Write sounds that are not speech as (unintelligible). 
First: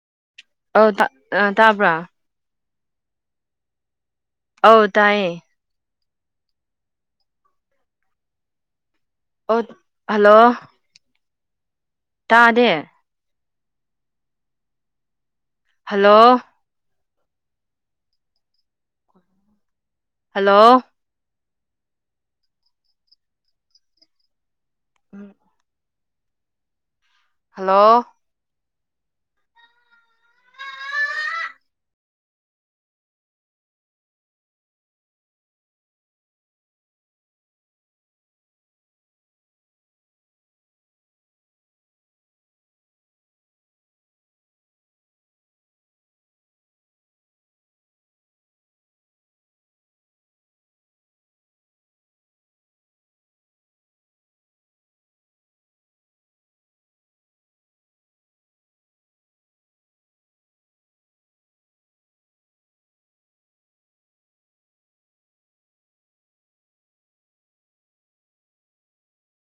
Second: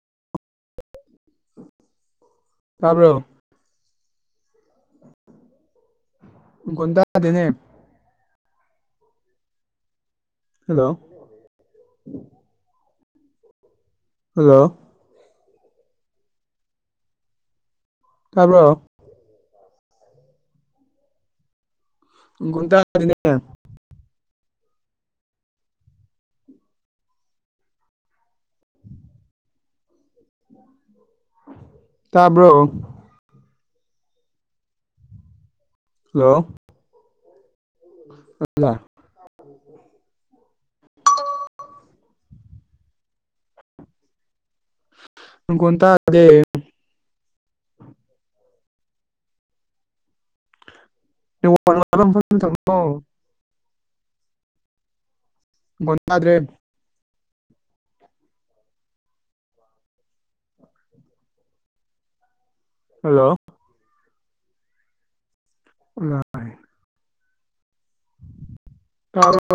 ꯑꯧ ꯇꯥ ꯑ ꯇꯥꯕ꯭ꯔ ꯇꯥꯕ꯭ꯔꯣ ꯑꯧ ꯇꯥꯏꯌꯦ ꯃꯈꯣꯟ ꯇꯥꯗꯦꯅꯦ ꯑꯣꯠ ꯍꯜꯂꯣ ꯍꯜꯂꫭ ꯇꯥꯗꯦ ꯍꯜꯂꯣ ꯍꯜꯂꯣ ꯇꯥꯕ꯭ꯔꯣ ꯍꯜꯂꯣ (unintelligible) ꯎꯝ ꯍꯜꯂꯣ ꯇꯥꯕ꯭ꯔꯣ ꯍꯜꯂꯣ ꯑꯂ (unintelligible) (unintelligible) ꯃꯈꯣꯟ ꯇꯥꯗ‌ꯦ (unintelligible) ꯃꯈꫭꯟ ꯇꯥꯗꯔꯦ ꯍꯜꯂꯣ ꯎ (unintelligible) ꯇꯥꯔꯦ (unintelligible)